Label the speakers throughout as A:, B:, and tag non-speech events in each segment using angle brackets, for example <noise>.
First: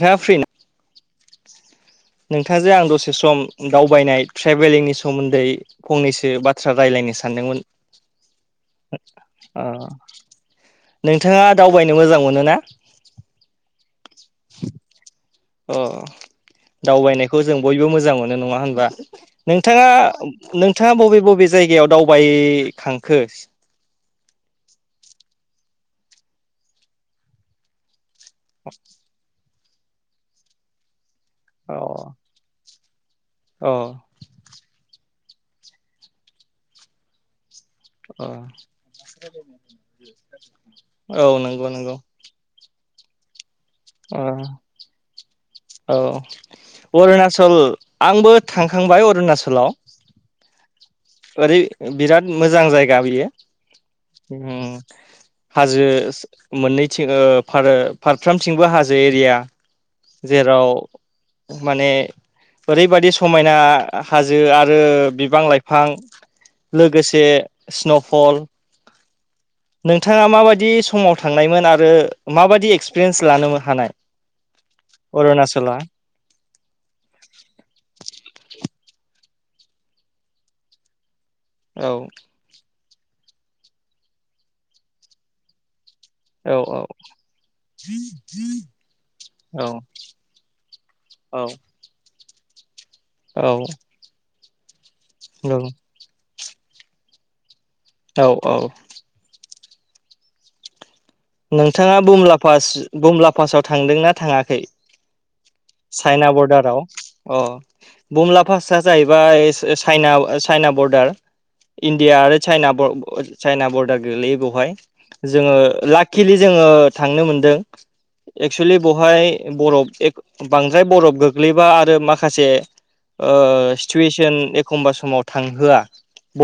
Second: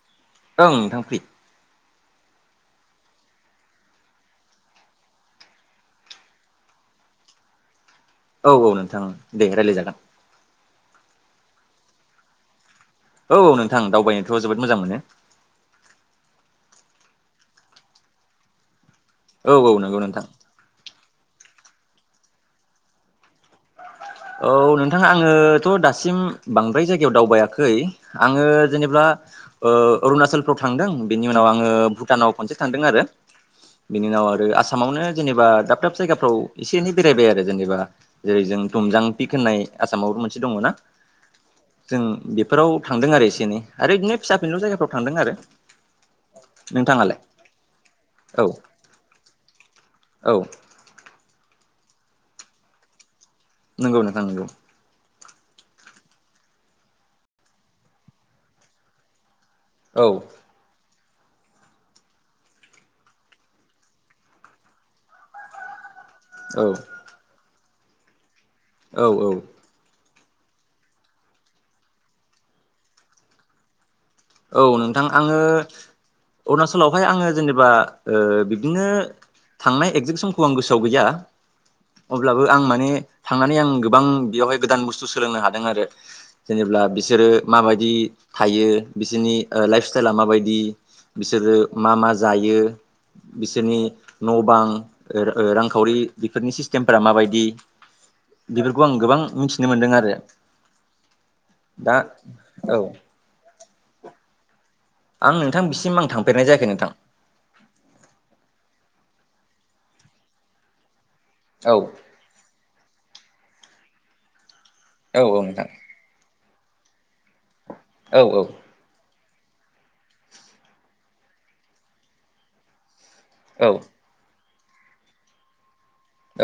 A: नोंथाङा फ्रि ना
B: ओं नोंथां फ्रि
A: नोंथांजों आं दसे सम दावबायनाय ट्रेभेलिंनि सोमोन्दै फंनैसो बाथ्रा रायलायनो सानदोंमोन।
B: औ औ नोंथां दे
A: ओ
B: रायलाय जागोन।
A: नोंथाङा दावबायनो मोजां मोनो ना?
B: औ नोंथां दावबायनोथ' जोबोद मोजां मोनो।
A: अ दावबायनायखौ जों बयबो मोजां मोनो नङा होनबा
B: औ औ
A: नोंथाङा
B: नंगौ नोंथां
A: नोंथाङा बबे बबे जायगायाव दावबायखांखो?
B: औ नोंथाङा आङोथ' दासिम बांद्राय जायगायाव दावबायाखै आङो जेनेबा अरुणाचलफ्राव थांदों बेनि उनाव आङो
A: अ
B: भुटानाव खनसे थांदों आरो
A: अ
B: बिनि उनाव आरो आसामावनो जेनेबा दाब दाब जायगाफ्राव एसे एनै बेरायबाय आरो जेनेबा
A: अ
B: जेरै जों दुमजां पिक होननाय आसामावबो मोनसे दङना
A: औ नंगौ नंगौ
B: जों बे बेफोराव थांदों आरो एसे एनै आरो बिदिनो
A: अ
B: फिसा फिनलु जायगाफ्राव थांदों आरो
A: औ
B: नोंथाङालाय
A: अरुणाचल आंबो
B: औ
A: थांखांबाय अरुणाचलाव
B: औ
A: ओरै बिराद मोजां जायगा बियो
B: नंगौ नोंथां नंगौ
A: उम हाजो मोननैथिं फारफ्रामथिंबो हाजो एरिया
B: औ
A: जेराव माने ओरैबादि समायना हाजो आरो बिबां लाइ फां
B: औ
A: लोगोसे स्न'फल
B: औ औ
A: नोंथाङा माबायदि समाव थांनायमोन आरो माबायदि एक्सपिरियेन्स लानो हानाय
B: औ नोंथां आङो
A: अरुणाचला
B: अरुणाचलावहाय आङो जेनेबा बिब्दिनो थांनाय एगजेक्ट समखौ आं गोसोआव गैया
A: औ
B: अब्लाबो आं माने थांनानै आं गोबां बेयावहाय गोदान बुस्थु सोलोंनो हादों आरो
A: औ
B: जेनेब्ला बिसोरो माबायदि थायो। बिसोरनि
A: औ
B: लाइफ स्टाइला माबायदि
A: औ
B: बिसोरो मा मा जायो।
A: औ
B: बिसोरनि न' बां रांखावरि बेफोरनि सिस्टेमफोरा माबायदि
A: औ औ
B: बेफोरखौ आं गोबां मिथिनो मोनदों आरो दा
A: नोंथाङा बुमला पास
B: औ
A: बमला पासाव थांदोंना थाङाखै?
B: आं नोंथां बिसिम आं
A: चाइना
B: थांफेरनाय जायाखै
A: बरडाराव
B: नोंथां
A: अ बुमला फासा जाहैबाय चाइना चाइना बर्डार
B: औ
A: इण्डिया आरो चाइना चाइना बरडार गोग्लैयो बेवहाय
B: औ औ
A: जोङो
B: नोंथां
A: लाकिलि जोङो थांनो मोनदों
B: औ
A: एक्सुवेलि बहाय बरफ एक बांद्राय बरफ गोग्लैबा आरो माखासे सिटुवेसन एखमबा समाव थांहोआ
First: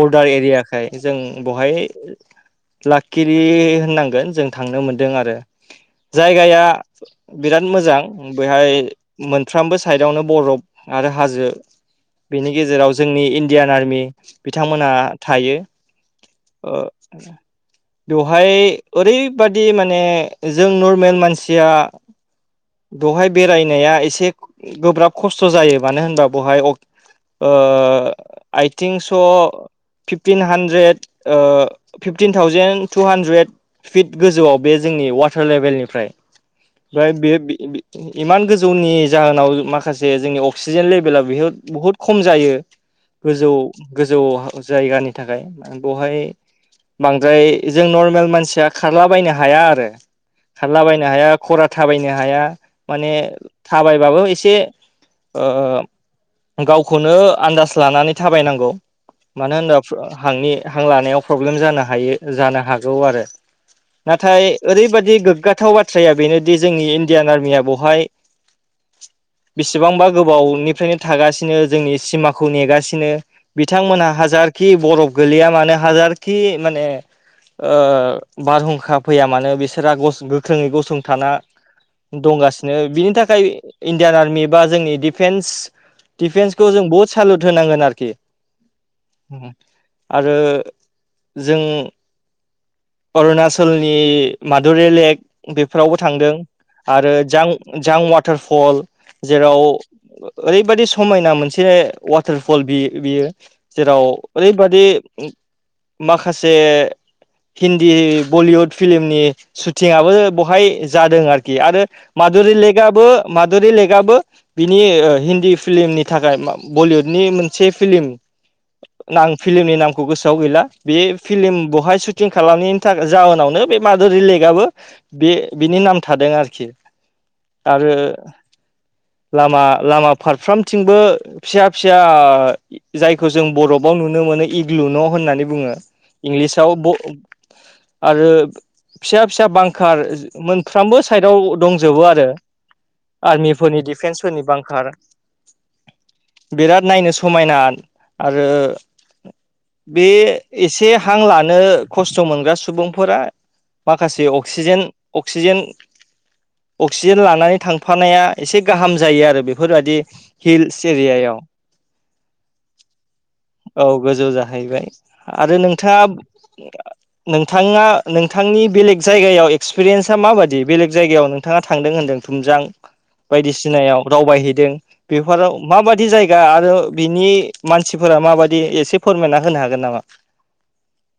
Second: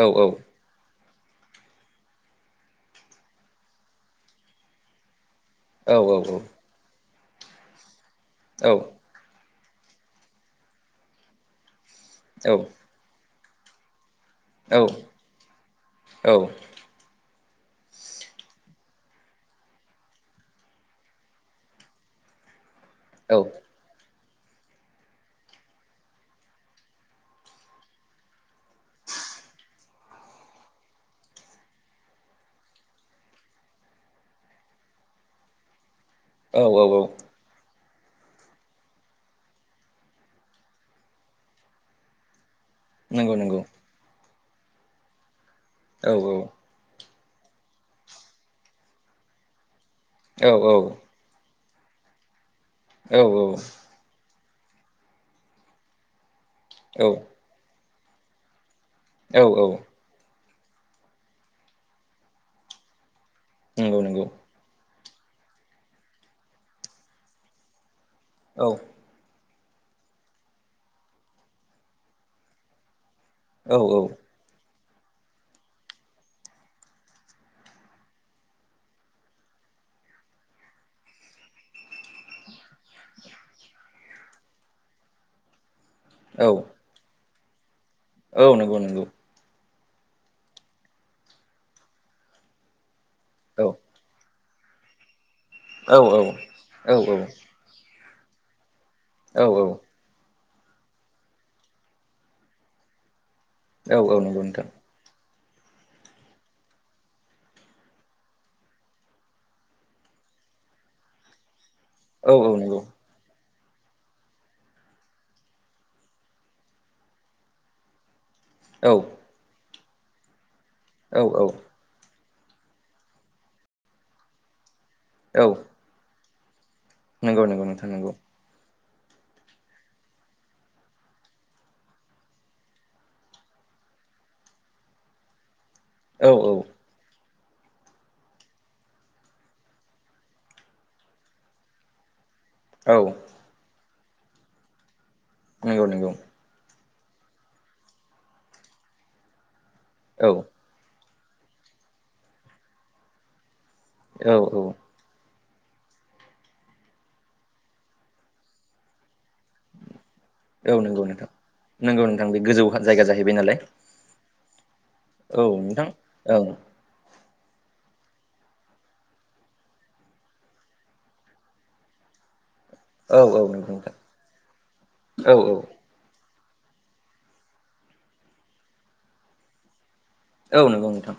B: औ
A: एरियाखाय जों बहाय लाखिलि होननांगोन जों थांनो मोनदों आरो
B: औ
A: जायगाया बिराद मोजां बेहाय मोन फ्रामबो साइडआवनो बरफ आरो हाजो बेनि गेजेराव जोंनि इण्डियान आर्मि बिथांमोना थायो। बेवहाय ओरैबादि माने जों नर्मेल मानसिया बेवहाय
B: औ
A: बेरायनाया एसे गोब्राब खस्थ' जायो मानो होनबा बहाय आइथिं स' fifteen hundred fifteen thousand two hundred feet गोजौआव बे जों जोंनि वाटार लेभेलनिफ्राय
B: औ औ औ
A: ओमफ्राय बे इमान गोजौनि जाहोनाव माखासे जोंनि अक्सिजेन लेभेला बेहे बहुद खम जायो।
B: नंगौ
A: गोजौ
B: नंगौ
A: गोजौ जायगानि थाखाय
B: औ
A: बेवहाय बांद्राय जों नरमेल मानसिया खारलाबायनो हाया आरो
B: औ औ
A: खारलाबायनो हाया। खरा थाबायनो हाया माने
B: औ
A: थाबायबाबो एसे गावखौनो आन्दाज लानानै थाबायनांगौ मानो
B: औ औ
A: होनबा हांनि हां लानायाव प्रब्लेम जानो हायो जानो हागौ आरो
B: नंगौ नंगौ औ नंगौ
A: नाथाय ओरैबा दि गोग्गाथाव बाथ्राया बेनोदि जोंनि इण्डियान आर्मिया बहाय
B: औ
A: बेसेबांबा गोबावनिफ्रायनो थागासिनो जोंनि सिमाखौ नेगासिनो।
B: औ
A: बिथांमोनहा हाजारखि बरफ गोलैया मानो हाजारखि माने ओ बारहुंखा फैया मानो बिसोरहा गस गोख्रोङै गसंथाना दंगासिनो। बिनि थाखाय इण्डियान आर्मि बा जोंनि डिफेन्स
B: औ
A: दिफेन्सखौ जों बहुत सालुत होनांगोन आरो।
B: औ नंगौ नंगौ।
A: आरो जों अरुणाचलनि मादुरि लेक बेफोरावबो थांदों आरो जां जां वाटारफल
B: औ
A: जेराव ओरैबादि समायना मोनसे वाटारफल बि-बियो जेराव ओरैबादि माखासे हिन्दी बलिउड फिलिमनि सुटिंबो बहाय जादों आरोखि आरो माधुरि
B: नंगौ औ
A: लेकआबो माध धुरि लेकआबो बिनि हिन्दी फिल्मनि थाखाय, बलिउडनि मोनसे फिलिम
B: औ औ
A: आं फिलिमनि नामखौ गोसोआव गैला। बे फिलिम बहाय सु टिं खालामनायनि था जाहोनावनो बे मादुरि लेकआबो बे बिनि नाम थादों आरोखि।
B: नंगौ नंगौ नोंथां
A: आरो
B: नंगौ।
A: लामा लामा फारफ्रामथिंबो फिसा फिसा जायखौ जों बरफाव नुनो मोनो इग्लु न' होननानै बुङो
B: औ
A: इंलिसाव
B: औ
A: ब आरो फिसा फिसा बांखार मोनफ्रामबो साइदआव दंजोबो आरो।
B: औ
A: आर्मिफोरनि डिफेन्सफोरनि बांखार।
B: नंगौ नंगौ।
A: बिराद नायनो समायना आरो बे
B: औ
A: एसे हां लानो खस्थ' मोनग्रा सुबुंफोरा माखासे
B: औ औ
A: अक्सिजेन अक सिजेन अक्सिजेन लानानै थांफानाया एसे गाहाम जायो आरो बेफोरबादि हिल्स एरियायाव।
B: नोंगौ नोंथां बे गोजौ जायगा जाहैबाय नालाय।
A: औ गोजौ जाहैबाय
B: औ
A: आरो
B: नोंथां औ
A: नोंथाङा नोंथाङा नोंथांनि बेलेग जायगायाव एक्सपिरियेन्सा माबायदि बेलेग जायगायाव नोंथाङा थांदों होन दों थुमजां
B: औ औ नंगौ नोंथां
A: बायदिसिनायाव दावबायहैदों
B: औ औ
A: बेफोराव माबायदि जाय गा आरो बिनि मानसिफोरा माबादि एसे फोरमायना होनो हागोन नामा?
B: औ नंगौ नोंथां।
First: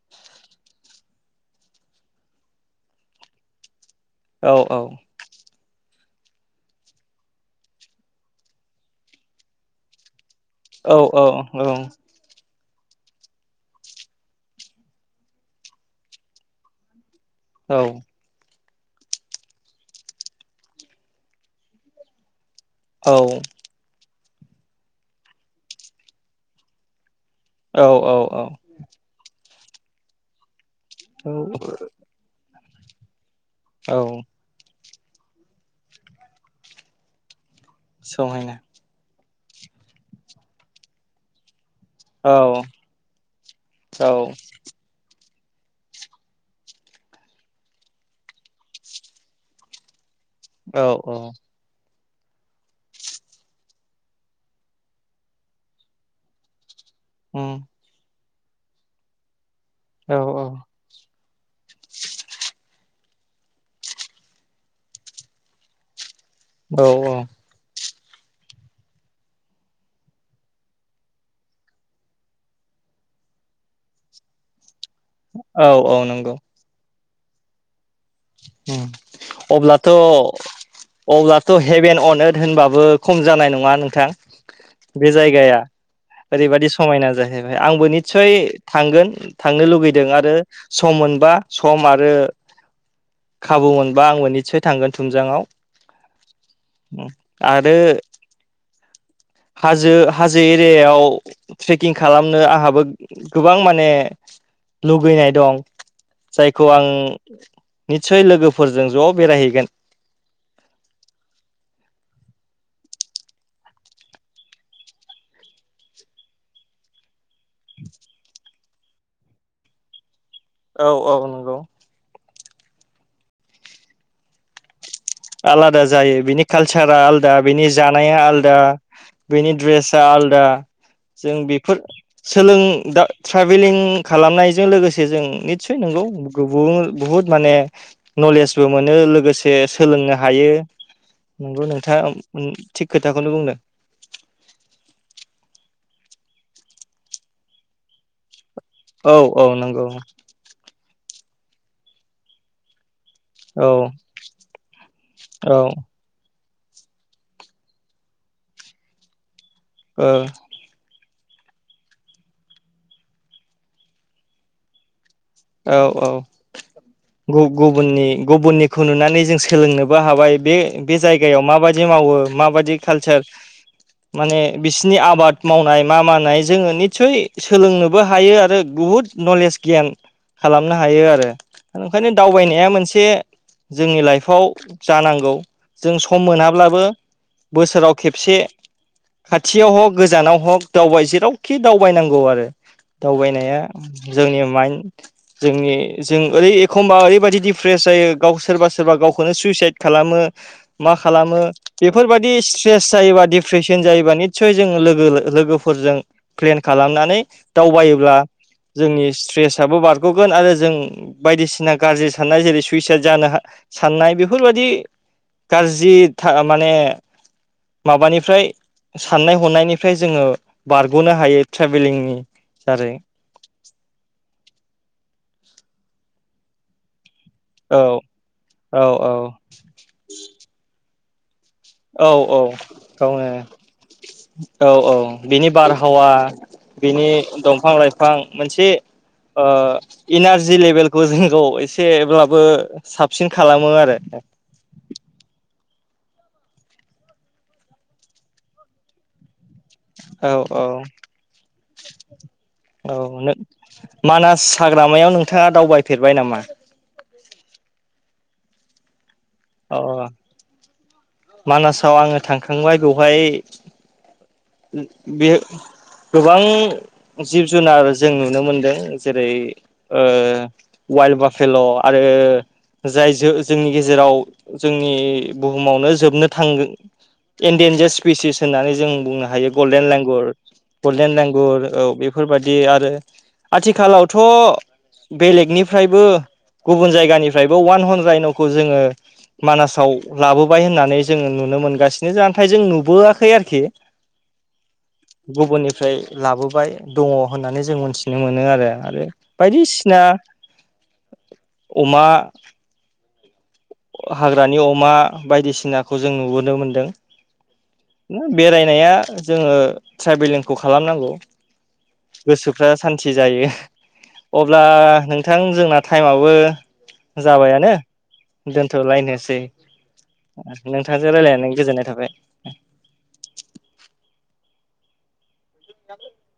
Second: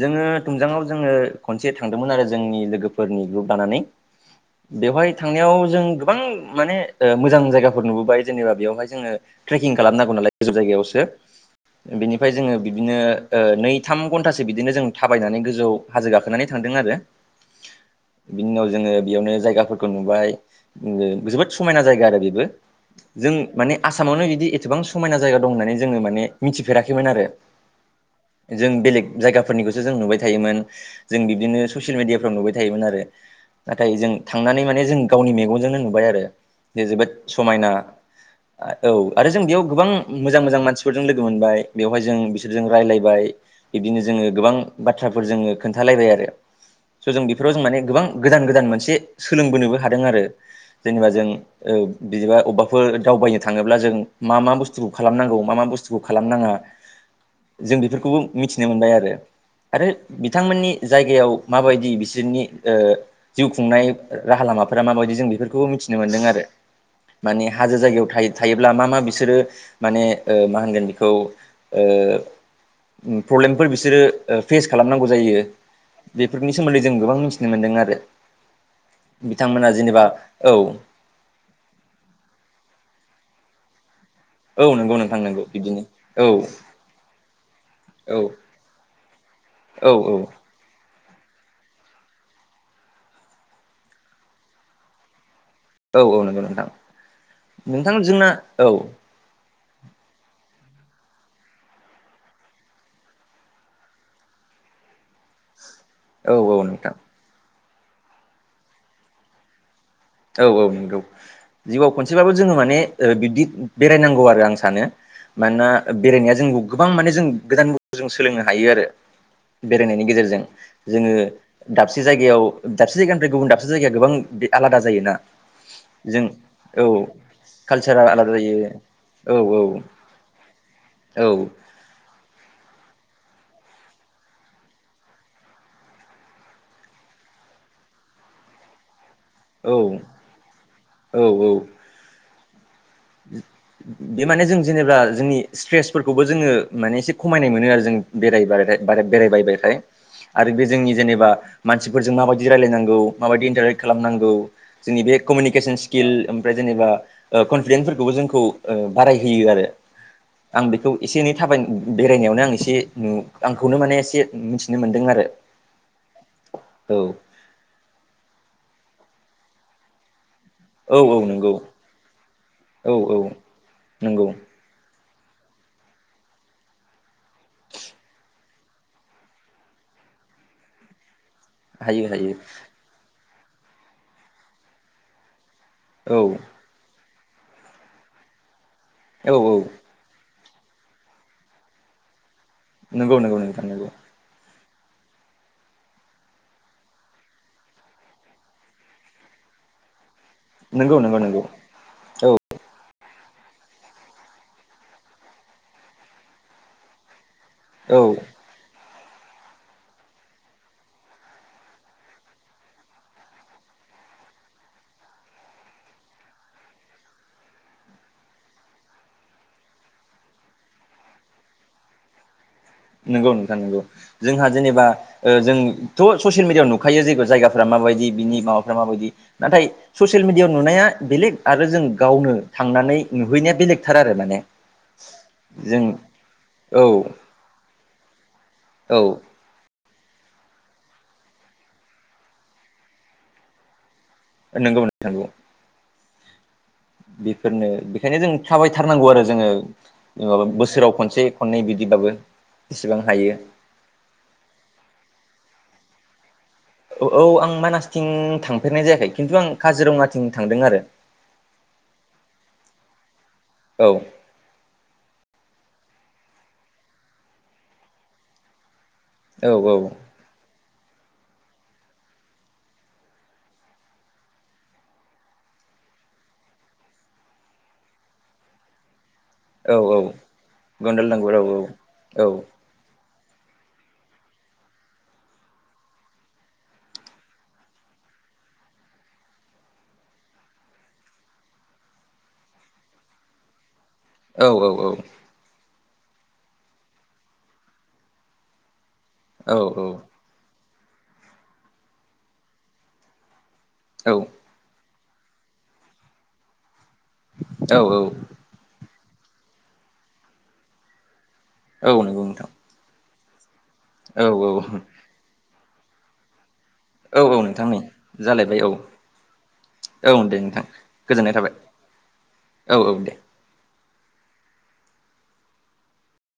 B: जोङो थुमजाङाव जोङो खनसे थांदोंमोन आरो जोंनि लोगोफोरनि ग्रुप लानानै।
A: औ
B: बेवहाय थांनायाव जों गोबां माने ओ मोजां जायाफोर नुबोबाय जेनेबा बेयावहाय जोंओ त्रेकिं खालामनांगौ नालाय। गोजौ
A: औ
B: जायगायावसो,
A: औ
B: बेनिफाय जोङो बिब्दिनो नै थाम घन्टासो बिदिनो जों थाबायनानै गोजौ हाजो गाखोनानै थांदों आरो।
A: औ।
B: बिनि उनाव जोङो बेयावनो जायगाफोरखौ नुबाय, जोबोद समायना जायगा आरो बेबो।
A: औ
B: जों माने आसामावनो इदि एथ'बां समायना जायगा दं होननानै जोङो माने मिथिफेराखैमोन आरो।
A: औ। औ
B: जों बेलेग जायगाफोरनिखौसो जों नुबाय थायोमोन। जों बिबदिनो
A: औ
B: ससियेल मिडियाफ्राव नुबाय थायामोन आरो। नाथाइ जों
A: औ
B: थांनानै जों गावनि मेगन जोंनो नुबाय आरो जे जोबोद समायना।
A: सहायना
B: औ आरो जों बेयाव गोबां मोजां मोजां मानसिफोरजों लोगो मोनबाय। बेवहाय जों
A: औ
B: बिसोरजों रायलायबाय। बिब्दिनो जोङो
A: औ
B: गोबां बाथ्राफोर जोङो खोन्थालायबाय आरो। स' जों बेफोराव जों माने गोबां गोदान गोदान मोनसे सोलोंबोनोबो हादों आरो।
A: औ
B: जेनेबा
A: औ
B: जों ओ बिदिबा अबबाफोर दावबायनो थाङोब्ला जों मा मा बुस्थुखौ खालामनांगौ, मा मा बुस्थुखौ खालामनाङा,
A: उम।
B: जों बेफोरखौबो मिथिनो मोनबाय आरो। आरो
A: औ
B: बिथांमोननि जायगायाव माबायदि बिसोरनि ओ जिउ खुंनाय राहा लामाफोरा माबायदि जों बेफोरखौबो मिथिनो मोन्दों आरो।
A: औ
B: माने हाजो जायायाव थायोब्ला मा मा बिसोरो माने ओ मा होनगोन बेखौ ओ प्रब्लेमफोर बिसोरो फेस खालामनांगौ जायो
A: औ औ नंगौ
B: बेफोरनि सोमोन्दै जों गोबां मिथिनो मोन्दों आरो
A: उम
B: बिथांमोना
A: अब्लाथ'
B: जेनेबा औ
A: अब्लाथ' हेभेन अनद होनबाबो खम जानाय नङा नोंथां?
B: औ नंगौ नों थांनांगौ बिदिनो। औ
A: ओरैबायाददि समायना जाहैबायबाय आंबो
B: औ
A: निस्सय थांगोन थांनो
B: औ
A: लुुबैदों आरो
B: औ
A: सम मोनबा सम आरो खाबु मोनबा आंबो निसय थांगोन थुमजांङाआव
B: औ-औ नंगौ नोंथां
A: आरो
B: नोंथां जोंना औ
A: हाजो हाजो एरियायाव ट्रेकिं खालामनो आंहाबो गोबां माने लुगैनाय दं
B: औ औ
A: जायखौ आं
B: नोंथां
A: निसय लोगोफोरजों ज' बेरायहैगोन
B: औ-औ नंगौ जिउआव खनसेबाबो जोङो माने बिब्दि बेरायनांगौ आरो आं सानो मानोना बेरायनाया जों गोबां माने जों गोदान बुस्थु जों सोलोंनो हायो आरो बेरायनायनि गेजेरजों।
A: औ
B: जोङो
A: औ नंगौ
B: दाबसे जायगायाव दाबसे जायगानिफ्राय गुबुन दाबसे जायगाया गोबां आलादा जायोना
A: आलादा जायो
B: जों
A: बिनि
B: औ
A: कालसारा आलादा बिनि
B: कालसारा
A: जानाया आलादा
B: जायो औ
A: बेनि
B: औ
A: ड्रेसा आलदा जों बेफोर सोलों ट्रेभेलिं खालामनायजों लोगोसे जों निसय नंगौ बुहुद माने नलेजबो मोनो लोगोसे सोलोंनो हायो।
B: औ-औ
A: नंगौ नोंथाङा थिग खोथाखौनो बुंदों
B: बे माने जों जेनेबा जोंनि स्ट्रेस फोरखौबो जोङो माने एसे खमायनाय मोनो आरो जों बेराय बार
A: औ औ
B: बेरायबायबाथाय
A: नंगौ
B: आरो बे जोंनि जेनेबा मानसिफोरजों माबायदि रायलायनांगौ माबायदि
A: औ
B: इन्टारेक्ट खालामनांगौ जोंनि बे
A: औ
B: कमिउनिकेसन स्किल ओमफ्राय जेनेबा कनफिडेन्सफोरखौबो जोंखौ ओ बारायहोयो आरो
A: ओ।
B: आं बेखौ एसे एनै थाबाय बेरायनायावनो आं एसे नु आंखौनो माने एसे मिथिनो मोन्दों आरो
A: औ-औ
B: औ
A: गुबुननि गुबुननिखौ नुनानै जों सोलोंनोबो हाबाय बे बे
B: औ औ
A: जायगायाव
B: नंगौ
A: माबायदि मावो माबाददि
B: औ औ
A: कालचार
B: नंगौ
A: माने बिसिनि आबाद बाद मावनाय मा मावानाय जोङो निसय सोलोंनोबो हायो आरो बहुद नलेज गियान खालामनो हायो आरो
B: हायो
A: ओंखायनो
B: हायो
A: दावबायनाया मोनसे जोंनि लाइफआव जानांगौ जों
B: औ
A: सम मोनाब्लाबो बोसोराव खेबसे
B: औ औ
A: खाथियाव हक गोजानाव हक दावबाय जेरावखि दावबायनांगौ आरो
B: नंगौ नंगौ
A: दावबायनाया
B: नोंथां नंगौ
A: जोंनि माइन जोंनि जों ओरै एखमबा ओरैबायाददि दिडप्रेस जायो गाव सोरबा सोरबा गावखौनो सुइसाइद खालामो। मा
B: नंगौ नंगौ
A: खालामो
B: नंगौ
A: बेफोरबाय दि
B: औ
A: स्ट्रेस जायोबा डप्रेसन जायोबा निसय जोङो लोगो लोगोफोरजों प्लेन खालामनानै दावबायोब्ला
B: औ
A: जोंनि स्ट्रेस बारग'गोन आरो जों बायदिसिना गाज्रि साननाय जेरै सुइसाइद जानो साननाय बेफोरबायदि गाज्रि माने माबानिफ्राय साननाय हनायनिफ्राय जोङो बारग'नो हायो। ट्रेभेलिंनि दारै
B: नंगौ नोंथां नोंगौ जोंहा जेनेबा ओ जोंथ' ससियेल मिडियाआव नुखायो जेुन जायगाफ्रा
A: औ
B: माबायदि बिनि माबाफ्रा
A: औ
B: माबायदि
A: औ
B: नाथाय ससियेल मेडियाआव नुनाया बेलेग आरो जों
A: औ
B: गावनो
A: औ
B: थांनानै नुहैनाया
A: गावनो
B: बेलेगथार आरो माने
A: औ औ बिनि
B: जों
A: बारहावा
B: औ
A: बिनि
B: औ
A: दंफां लाइफां मोनसे इनारजि लेभेलखौ जोंखौ एसेब्लाबो साबसिन खालामो आरो
B: नोंगौ नोंथा‌ नोंगौ। बेफोरनो बेखायनो जों थाबायथारनांगौ आरो जोङो
A: औ
B: <unintelligible> बोसोराव
A: औ
B: खनसे खननै बिदिबाबो
A: औ
B: बेसेबां हायो
A: नों मानास हाग्रामायाव नोंथाङा दावबायफेरबाय नामा?
B: औ आं मानासथिं थांफेरनाय जायाखै। खिन्थु आं
A: अ
B: काजिरङाथिं थांदों आरो
A: मानासाव आंङो थांखांबाय बेवहाय
B: औ।
A: बे गोबां जिब जुनार जों नुनो मोनदों। जेरै
B: औ
A: ओ वाइल्ड बाफेल' आरो जाय ज-जोंनि गेजेराव जोंनि बुहुमावनो जोबनो थांगो इनडेेनजस स्पिसिस होननानै जों बुंनो हायो
B: औ
A: गलडेन
B: औ
A: लेंगुर
B: गनदाल
A: गलडेन
B: दांगुर
A: लेंगुर औ
B: औ
A: बेफोरबायदि आरो। आथिखालावथ' बेलेगनिफ्रायबो गुबुन जायगानिफ्रायबो वान हन्रायन'खौ जोङो। मानासाव लाबोबाय होननानै जोङो नुनो मोनगासिनो नाथाय जों नुबोआखै आरोखि।
B: औ
A: गुबुननिफ्राय लाबोबाय दङ होननानै जों मोनथिनो मोनो आरो आरो
B: औ
A: बायदिसिना अमा
B: औ
A: हाग्रानि अमा बायदिसिनाखौ जों नुबोनो मोनदों।
B: औ
A: बेरायनाया जोङो ट्रेभेलिंखौ खालामनांगौ।
B: औ नंगौ नोंथां।
A: मिथि जायो
B: औ औ
A: अब्ला नोंथां जोंना टाइमाबो
B: औ औ नोंथां
A: जाबायानो
B: नै जालायबाय औ
A: दोनथलायनोसै।
B: औ दे नोंथां
A: नोंथांजों
B: गोजोननाय थाबाय
A: रायलायनानै गोजोननाय थाबाय।
B: औ औ दे
A: <unintelligible>